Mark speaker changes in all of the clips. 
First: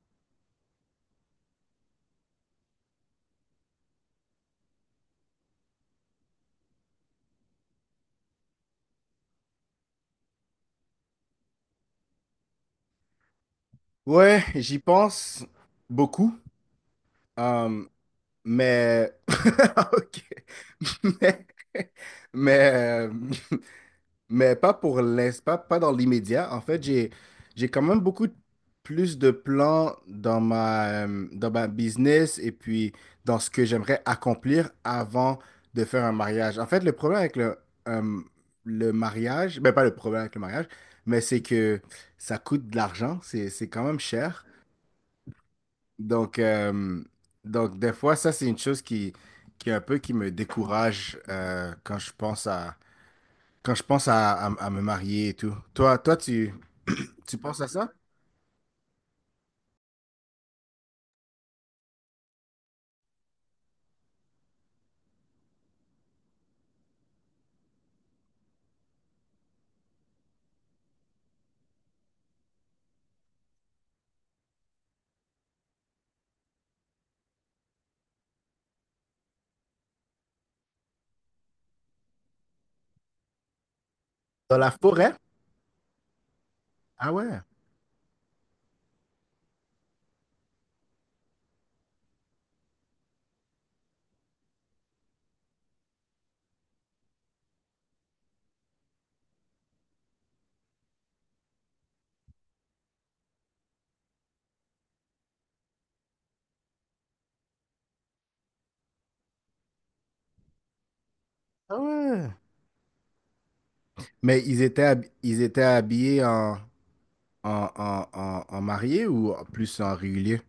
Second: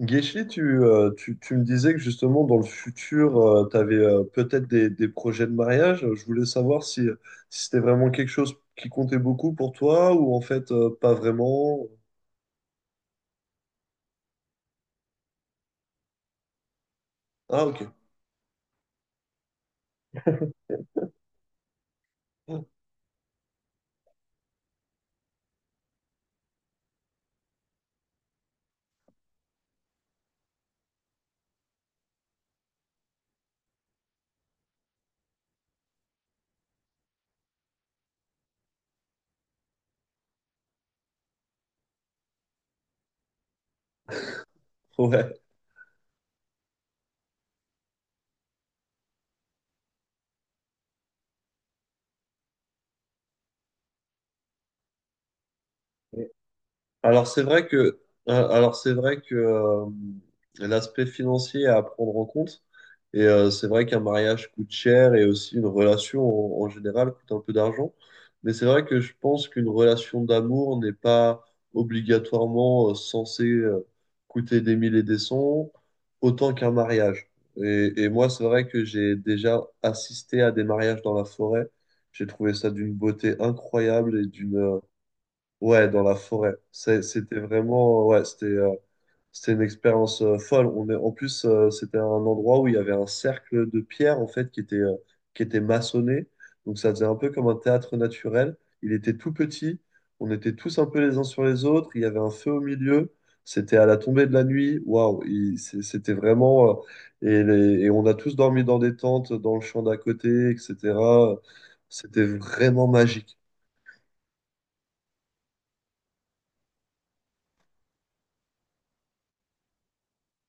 Speaker 1: Guéchi, tu me disais que justement dans le futur, tu avais peut-être des projets de mariage. Je voulais savoir si c'était vraiment quelque chose qui comptait beaucoup pour toi ou en fait pas vraiment.
Speaker 2: Ouais, j'y pense beaucoup,
Speaker 1: Ah
Speaker 2: euh,
Speaker 1: ok.
Speaker 2: mais... ok. Mais, mais, euh, mais pas pour l'instant, pas dans l'immédiat. En fait, j'ai quand même beaucoup plus de plans dans ma business et puis dans ce que j'aimerais accomplir avant de faire un mariage. En fait, le problème avec euh, le mariage, ben pas le problème avec le mariage, mais c'est que ça coûte de l'argent, c'est quand même cher.
Speaker 1: Ouais.
Speaker 2: Donc, euh, donc, des fois, ça, c'est une chose qui est un peu qui me décourage quand je pense à, à me marier et tout. Toi, toi, tu,
Speaker 1: Alors
Speaker 2: tu
Speaker 1: c'est
Speaker 2: penses
Speaker 1: vrai
Speaker 2: à ça?
Speaker 1: que, alors c'est vrai que l'aspect financier est à prendre en compte. Et c'est vrai qu'un mariage coûte cher et aussi une relation en général coûte un peu d'argent. Mais c'est vrai que je pense qu'une relation d'amour n'est pas obligatoirement censée coûter des mille et des cents autant qu'un mariage. Et moi, c'est vrai que j'ai déjà assisté à des mariages dans la forêt. J'ai trouvé ça d'une beauté incroyable et d'une
Speaker 2: Dans la forêt?
Speaker 1: ouais, dans la forêt.
Speaker 2: Ah
Speaker 1: C'était
Speaker 2: ouais.
Speaker 1: vraiment, ouais, c'était c'était une expérience folle. On est, en plus, c'était un endroit où il y avait un cercle de pierre en fait qui était maçonné. Donc ça faisait un peu comme un théâtre naturel. Il était tout petit. On était tous un peu les uns sur les autres. Il y avait un feu au milieu. C'était à la tombée de la nuit. Waouh, c'était vraiment. Et on a tous dormi dans des tentes, dans le champ d'à côté, etc.
Speaker 2: Ah
Speaker 1: C'était
Speaker 2: ouais.
Speaker 1: vraiment magique.
Speaker 2: Mais ils étaient habillés en mariés ou en plus en régulier?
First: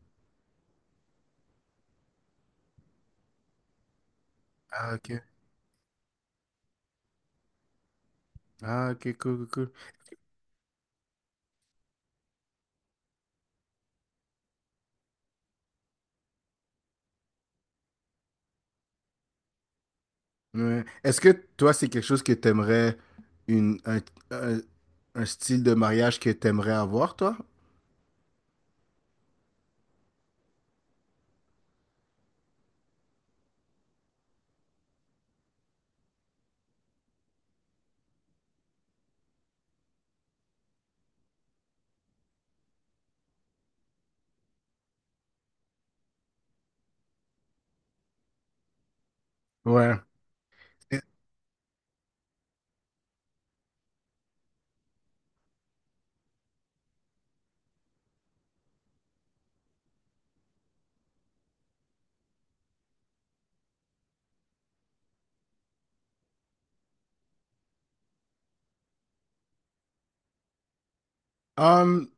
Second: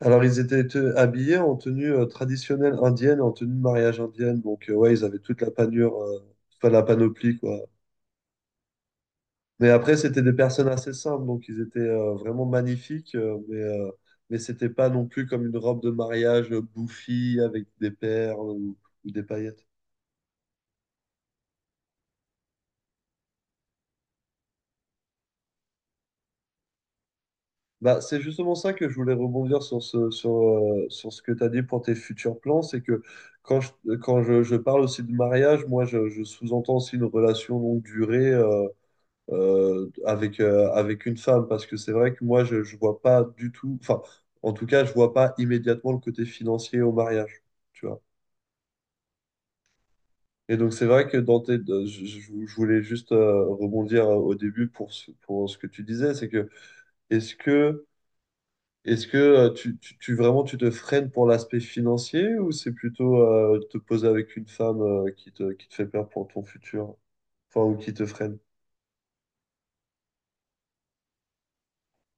Speaker 1: Alors, ils étaient habillés en tenue traditionnelle indienne, en tenue de mariage indienne. Donc, ouais,
Speaker 2: Ah,
Speaker 1: ils avaient
Speaker 2: ok.
Speaker 1: toute la panure, la panoplie, quoi.
Speaker 2: Ah, ok, cool, cool,
Speaker 1: Mais
Speaker 2: cool.
Speaker 1: après, c'était des personnes assez simples. Donc, ils étaient vraiment magnifiques. Mais c'était pas non plus comme une robe de mariage bouffie avec des perles ou des paillettes.
Speaker 2: Ouais. Est-ce que toi, c'est quelque chose que t'aimerais, une, un, un, un style de mariage que t'aimerais avoir, toi?
Speaker 1: Bah, c'est justement ça que je voulais rebondir sur sur ce que tu as dit pour tes futurs plans. C'est que quand je, quand je parle aussi de mariage, je sous-entends aussi une relation longue durée, avec une femme, parce que c'est vrai que moi, je ne vois pas du tout, enfin, en tout cas, je vois pas immédiatement le côté financier au mariage, tu vois.
Speaker 2: Ouais.
Speaker 1: Et donc, c'est vrai que dans tes, de- je voulais juste rebondir au début pour pour ce que tu disais, c'est que est-ce que, est-ce que vraiment tu te freines pour l'aspect financier ou c'est plutôt te poser avec une femme qui te fait peur pour ton futur, enfin, ou qui te freine?
Speaker 2: Hum,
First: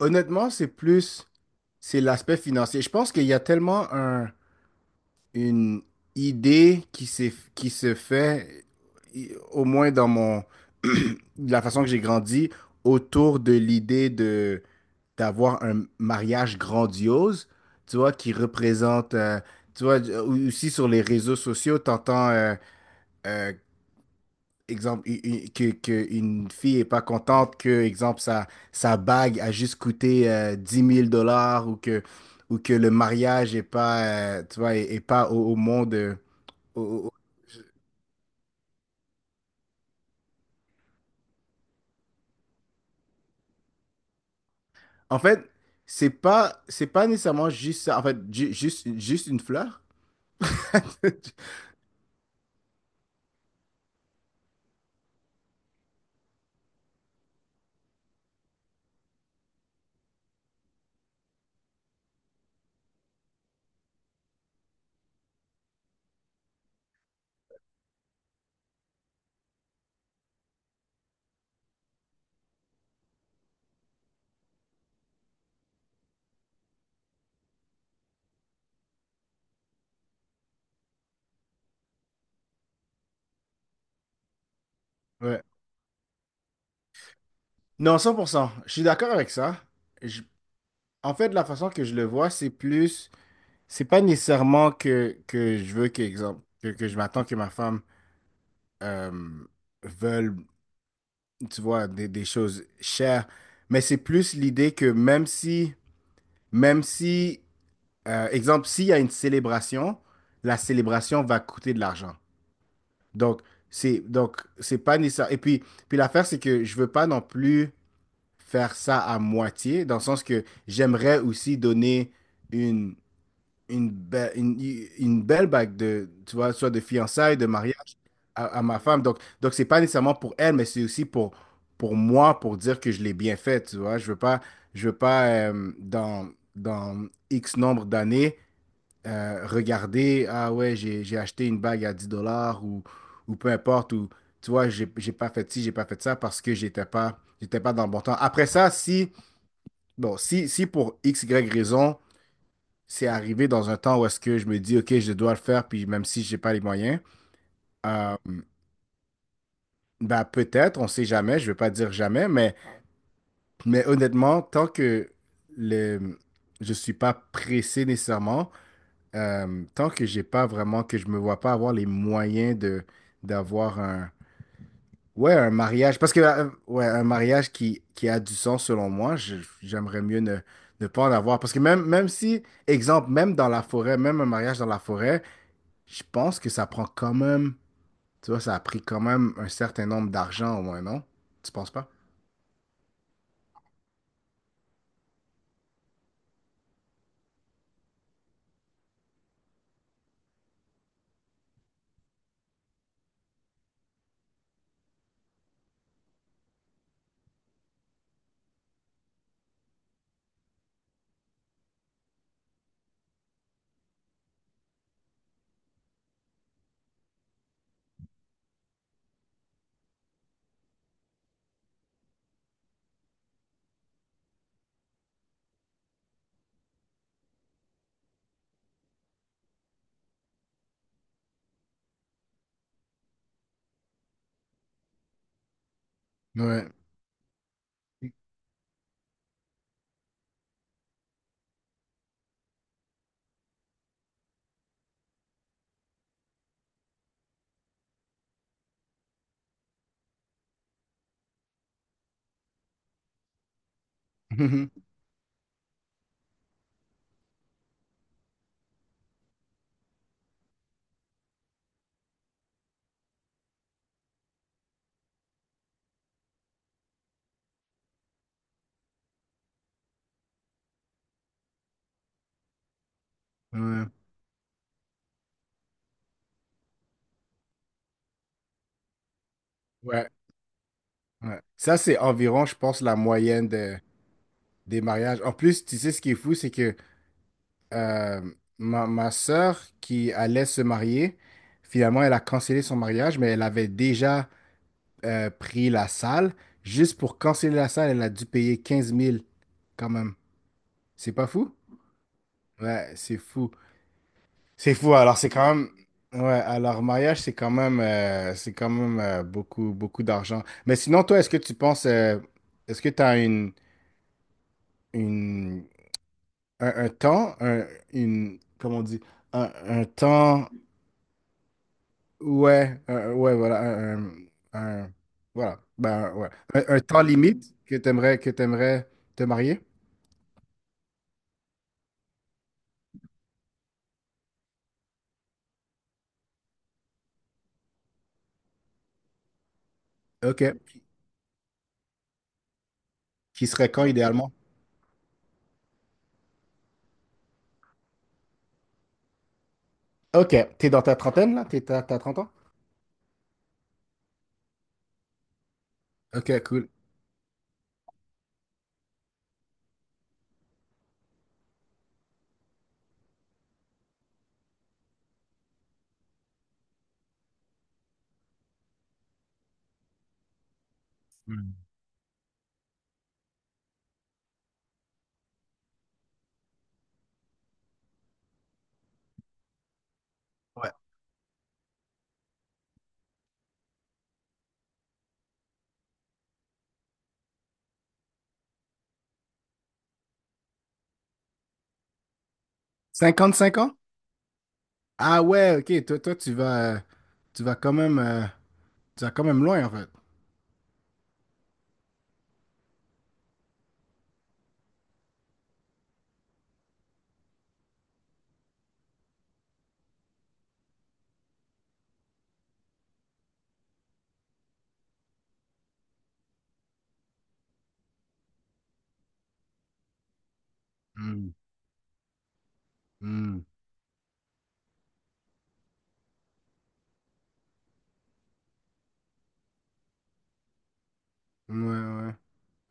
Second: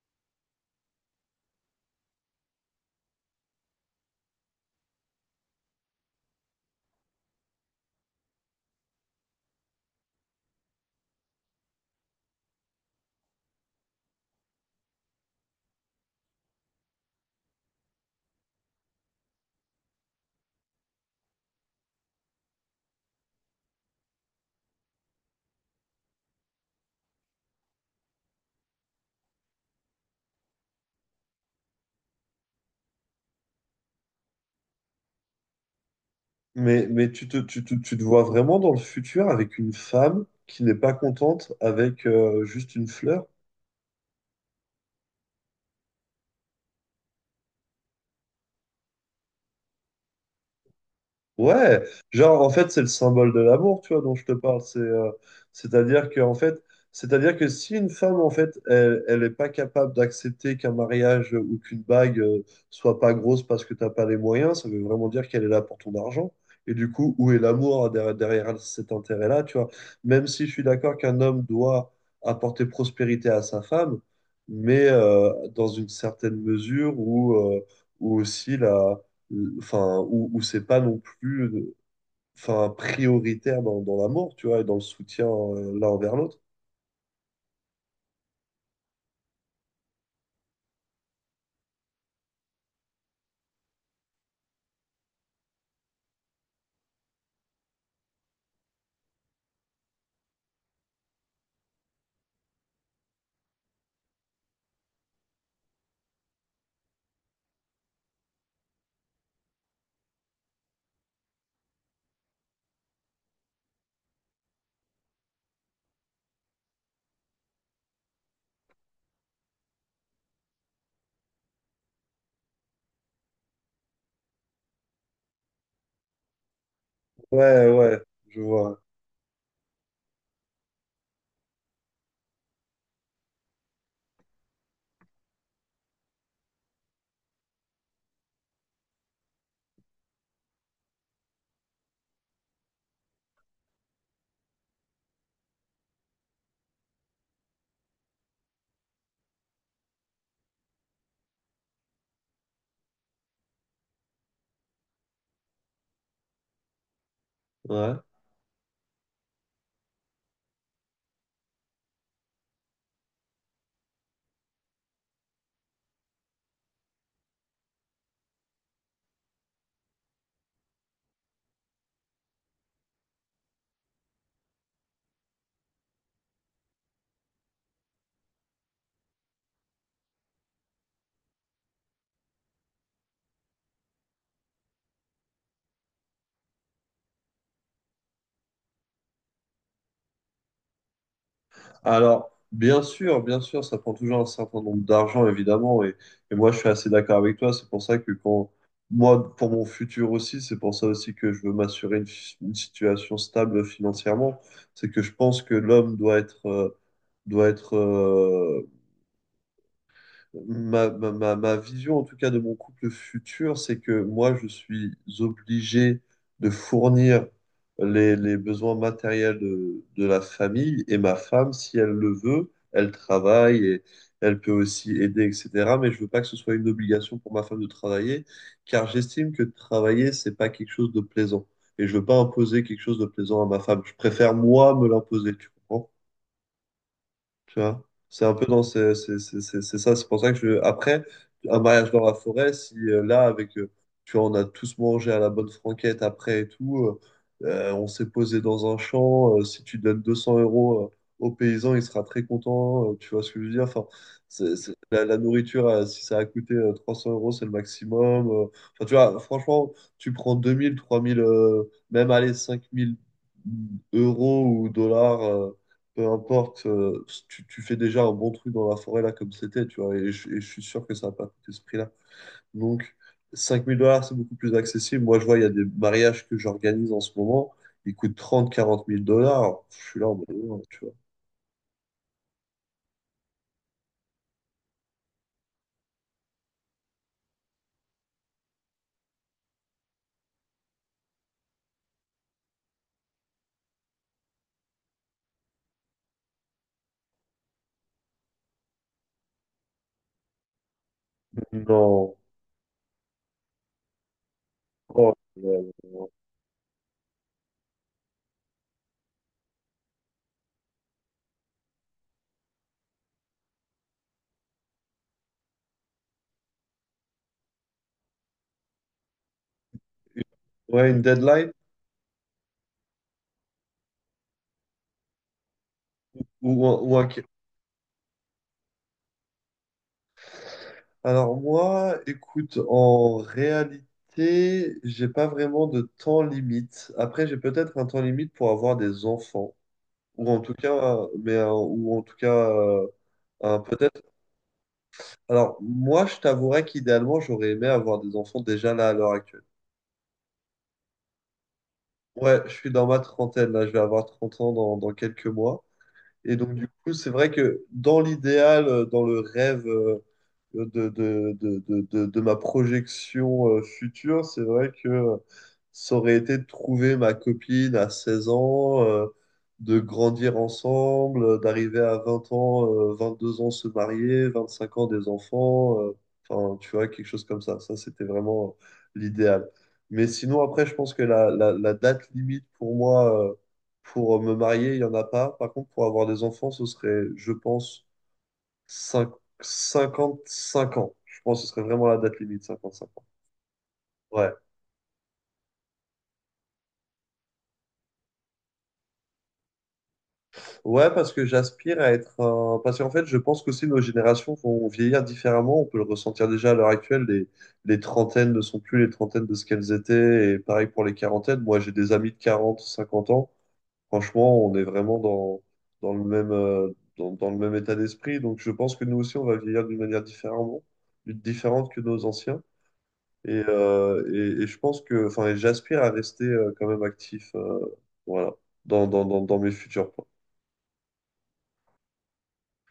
Speaker 2: honnêtement, c'est l'aspect financier. Je pense qu'il y a tellement une idée qui se fait, au moins dans mon, la façon que j'ai grandi, autour de l'idée de d'avoir un mariage grandiose, tu vois, qui représente, tu vois, aussi sur les réseaux sociaux, t'entends euh, exemple, que une fille est pas contente que, exemple, sa bague a juste coûté 10 000 dollars ou que le mariage est pas, tu vois, est pas au monde. Au-
Speaker 1: Mais,
Speaker 2: au-
Speaker 1: mais
Speaker 2: au-
Speaker 1: tu te, tu, te- tu te vois vraiment dans le futur avec une femme qui n'est pas contente avec juste une fleur?
Speaker 2: En fait, c'est pas nécessairement juste ça. En fait, juste une fleur.
Speaker 1: Ouais, genre en fait c'est le symbole de l'amour, tu vois, dont je te parle. C'est-à-dire que en fait, C'est-à-dire que si une femme en fait, elle est pas capable d'accepter qu'un mariage ou qu'une bague soit pas grosse parce que t'as pas les moyens, ça veut vraiment dire qu'elle est là pour ton argent. Et du coup, où est l'amour hein, derrière cet intérêt-là, tu vois? Même si je suis d'accord qu'un homme doit apporter prospérité à sa femme, mais dans une certaine mesure où ou aussi là enfin, où, où c'est pas non plus prioritaire dans l'amour, tu vois, et dans le soutien
Speaker 2: Ouais.
Speaker 1: l'un envers l'autre.
Speaker 2: Non, 100%, je suis d'accord avec ça. Je- En fait, la façon que je le vois, c'est pas nécessairement que je veux que, exemple, que je m'attends que ma femme euh, veulent, tu vois, des choses chères. Mais c'est plus l'idée que même si, exemple, s'il y a une célébration, la célébration va coûter de l'argent. Donc, donc, c'est pas nécessaire. Et puis, l'affaire, c'est que je veux pas non plus faire ça à moitié, dans le sens que j'aimerais aussi donner une, une, belle une, une belle bague de, tu vois, soit de fiançailles, de
Speaker 1: Ouais,
Speaker 2: mariage
Speaker 1: ouais, je
Speaker 2: à
Speaker 1: vois.
Speaker 2: ma femme. Donc, c'est pas nécessairement pour elle, mais c'est aussi pour moi, pour dire que je l'ai bien fait, tu vois. Je veux pas dans X nombre d'années regarder, ah ouais, j'ai acheté une bague à 10 dollars ou peu importe, ou tu vois, j'ai pas fait ci, j'ai pas fait ça parce que j'étais pas dans le bon temps. Après ça, si, bon, si, pour X, Y raison, c'est arrivé dans un temps où est-ce que je me dis, OK, je dois le faire, puis même si j'ai pas les moyens,
Speaker 1: Ouais.
Speaker 2: euh, ben peut-être, on sait jamais, je vais pas dire jamais, mais honnêtement, tant que le, je suis pas pressé nécessairement, tant que j'ai pas vraiment, que je me vois pas avoir les moyens de d'avoir ouais, un mariage, parce que, ouais, un mariage qui a du sens selon moi, j'aimerais mieux ne pas en avoir, parce que même si, exemple, même dans la forêt, même un mariage dans la forêt, je pense que ça prend quand même, tu vois, ça a pris quand même un certain nombre d'argent au moins, non? Tu penses pas?
Speaker 1: Alors, bien sûr, ça prend toujours un certain nombre d'argent, évidemment, et moi, je suis assez d'accord avec toi. C'est pour ça que quand, moi, pour mon futur aussi, c'est pour ça aussi que je veux m'assurer une situation stable financièrement. C'est que je pense que l'homme doit être euh, ma vision, en tout cas, de mon couple futur, c'est que moi, je suis obligé de fournir les besoins matériels de la famille et ma femme, si elle le veut, elle travaille et elle peut aussi aider, etc. Mais je veux pas que ce soit une obligation pour ma femme de travailler, car j'estime que travailler, c'est pas quelque chose de plaisant. Et je veux pas imposer quelque chose de plaisant à ma femme. Je préfère, moi, me l'imposer, tu comprends?
Speaker 2: Ouais.
Speaker 1: Tu vois, c'est un peu dans ce- c'est ça. C'est pour ça que je. Après, un mariage dans la forêt, si là, avec. Tu vois, on a tous mangé à la bonne franquette après et tout. On s'est posé dans un champ. Si tu donnes 200 euros au paysan, il sera très content. Tu vois ce que je veux dire? Enfin, la nourriture, si ça a coûté 300 euros, c'est le maximum. Enfin, tu vois, franchement, tu prends 2000, 3000, même allez, 5000 euros ou dollars. Peu importe, tu fais déjà un bon truc dans la forêt là comme c'était, tu vois, et je suis sûr que ça n'a pas coûté ce prix-là. Donc cinq mille
Speaker 2: Ouais.
Speaker 1: dollars, c'est beaucoup plus accessible. Moi, je vois, il y a des mariages que j'organise en ce moment, ils coûtent 30, $40,000. Je suis là
Speaker 2: Ouais.
Speaker 1: en mode, non, tu vois.
Speaker 2: Ouais. Ça, c'est environ, je pense, la moyenne des mariages. En plus, tu sais, ce qui est fou, c'est que euh, ma sœur qui allait se marier, finalement, elle a cancellé son mariage, mais elle avait déjà pris la salle. Juste pour canceller la salle, elle a dû payer 15 000, quand même. C'est pas fou?
Speaker 1: Non.
Speaker 2: Ouais, c'est fou. C'est fou.
Speaker 1: Oh,
Speaker 2: Alors, c'est quand
Speaker 1: non,
Speaker 2: même.
Speaker 1: non.
Speaker 2: Ouais, alors, mariage, c'est quand même beaucoup, beaucoup d'argent. Mais sinon, toi, est-ce que tu penses. Est-ce que tu as une, un temps, un, une. Comment on dit? Un, un temps.
Speaker 1: Ouais, une deadline
Speaker 2: Ouais, ouais, voilà. Un, un- un- voilà. Ben, ouais.
Speaker 1: ou,
Speaker 2: Un,
Speaker 1: un-
Speaker 2: un
Speaker 1: ou
Speaker 2: temps
Speaker 1: un... ca-
Speaker 2: limite que tu aimerais, que tu te marier?
Speaker 1: alors moi, écoute, en réalité, j'ai pas vraiment de temps limite. Après, j'ai peut-être un temps limite pour avoir des enfants.
Speaker 2: OK.
Speaker 1: Ou en tout cas,
Speaker 2: Qui serait quand,
Speaker 1: peut-être.
Speaker 2: idéalement?
Speaker 1: Alors, moi, je t'avouerais qu'idéalement, j'aurais aimé avoir des enfants déjà là à l'heure actuelle.
Speaker 2: OK. T'es dans ta trentaine, là? Tu t'as 30 ans?
Speaker 1: Ouais, je suis dans ma trentaine, là, je vais avoir 30 ans dans quelques mois. Et
Speaker 2: OK,
Speaker 1: donc,
Speaker 2: cool.
Speaker 1: du coup, c'est vrai que dans l'idéal, dans le rêve de ma projection future, c'est vrai que ça aurait été de trouver ma copine à 16 ans, de grandir ensemble, d'arriver à 20 ans, 2 ans se marier, 25 ans des enfants, enfin, tu vois, quelque chose comme ça. Ça, c'était vraiment l'idéal. Mais sinon, après,
Speaker 2: Ouais.
Speaker 1: je pense que la date limite pour moi pour me marier, il n'y en a pas. Par contre, pour avoir des enfants, ce serait, je pense, 5, 55 ans. Je pense que ce serait vraiment la date limite, 55 ans.
Speaker 2: Cinquante, cinq ans?
Speaker 1: Ouais.
Speaker 2: Ah ouais, ok, toi, tu vas quand même, euh, tu vas quand même loin en fait.
Speaker 1: Ouais, parce que j'aspire à être un... Parce qu'en fait, je pense qu'aussi nos générations vont vieillir différemment. On peut le ressentir déjà à l'heure actuelle. Les trentaines ne sont plus les trentaines de ce qu'elles étaient. Et pareil pour les quarantaines. Moi, j'ai des amis de 40, 50 ans. Franchement, on est vraiment dans le même, dans le même état d'esprit. Donc, je pense que nous aussi, on va vieillir d'une manière différemment,
Speaker 2: Hmm,
Speaker 1: différente que nos anciens. Et,
Speaker 2: hmm.
Speaker 1: euh, et je pense que, enfin, et j'aspire à rester quand même actif, voilà, dans mes futurs plans.
Speaker 2: Ouais, ouais.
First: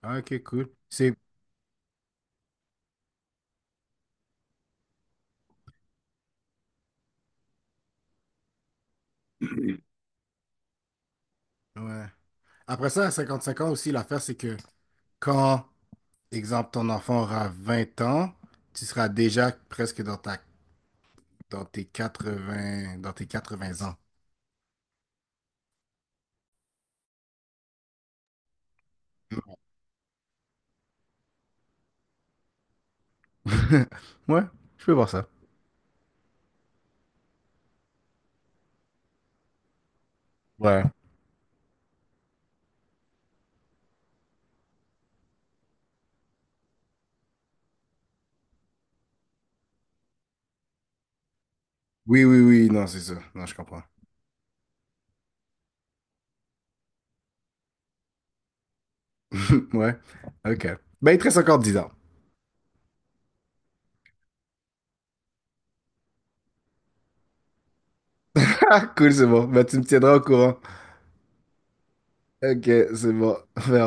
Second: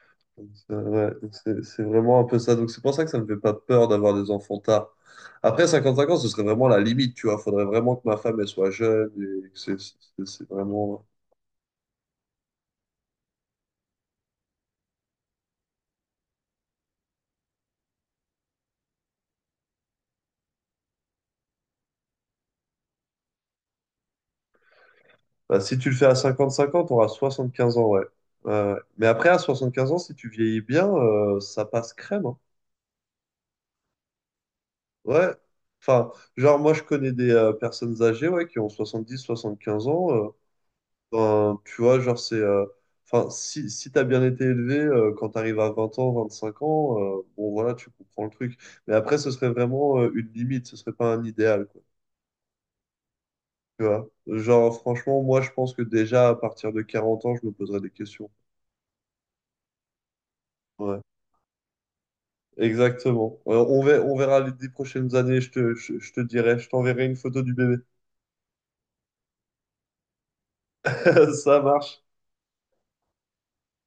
Speaker 2: Ah, Ok,
Speaker 1: Donc,
Speaker 2: cool.
Speaker 1: c'est ouais, c'est vraiment un peu ça. Donc, c'est pour ça que ça me fait pas peur d'avoir des enfants tard. Après 55 ans, ce serait vraiment la limite, tu vois. Faudrait vraiment que ma femme, elle soit jeune et que c'est vraiment.
Speaker 2: Ouais. Après ça, à 55 ans aussi, l'affaire, c'est que quand, exemple, ton enfant aura 20 ans, tu seras déjà presque dans tes 80 ans.
Speaker 1: Bah, si tu le fais à 55 ans, tu auras 15 ans, ouais. Ouais, ouais. Mais après, à 75 ans, si tu vieillis bien, ça passe crème. Hein.
Speaker 2: Ouais, je peux voir ça.
Speaker 1: Ouais. Enfin, genre, moi, je connais des personnes âgées ouais, qui ont soixante 75 ans.
Speaker 2: Ouais.
Speaker 1: Tu vois, genre, c'est. Enfin, si, si t'as bien été élevé, quand t'arrives à 20 ans, 25 ans, bon, voilà, tu comprends le truc. Mais après, ce serait vraiment une limite, ce serait pas un idéal, quoi.
Speaker 2: Oui, oui, oui, non, c'est ça. Non, je comprends.
Speaker 1: Tu vois? Genre, franchement, moi, je pense que déjà, à partir de 40 ans, je me poserais des questions.
Speaker 2: Ouais, ok.
Speaker 1: Ouais.
Speaker 2: Ben, il te reste encore 10 ans.
Speaker 1: Exactement. On verra, on verra les 10 prochaines années, je te dirai, je t'enverrai une photo du bébé.
Speaker 2: Cool, c'est bon. Ben, tu me tiendras au courant.
Speaker 1: Ça marche.
Speaker 2: Ok, c'est bon.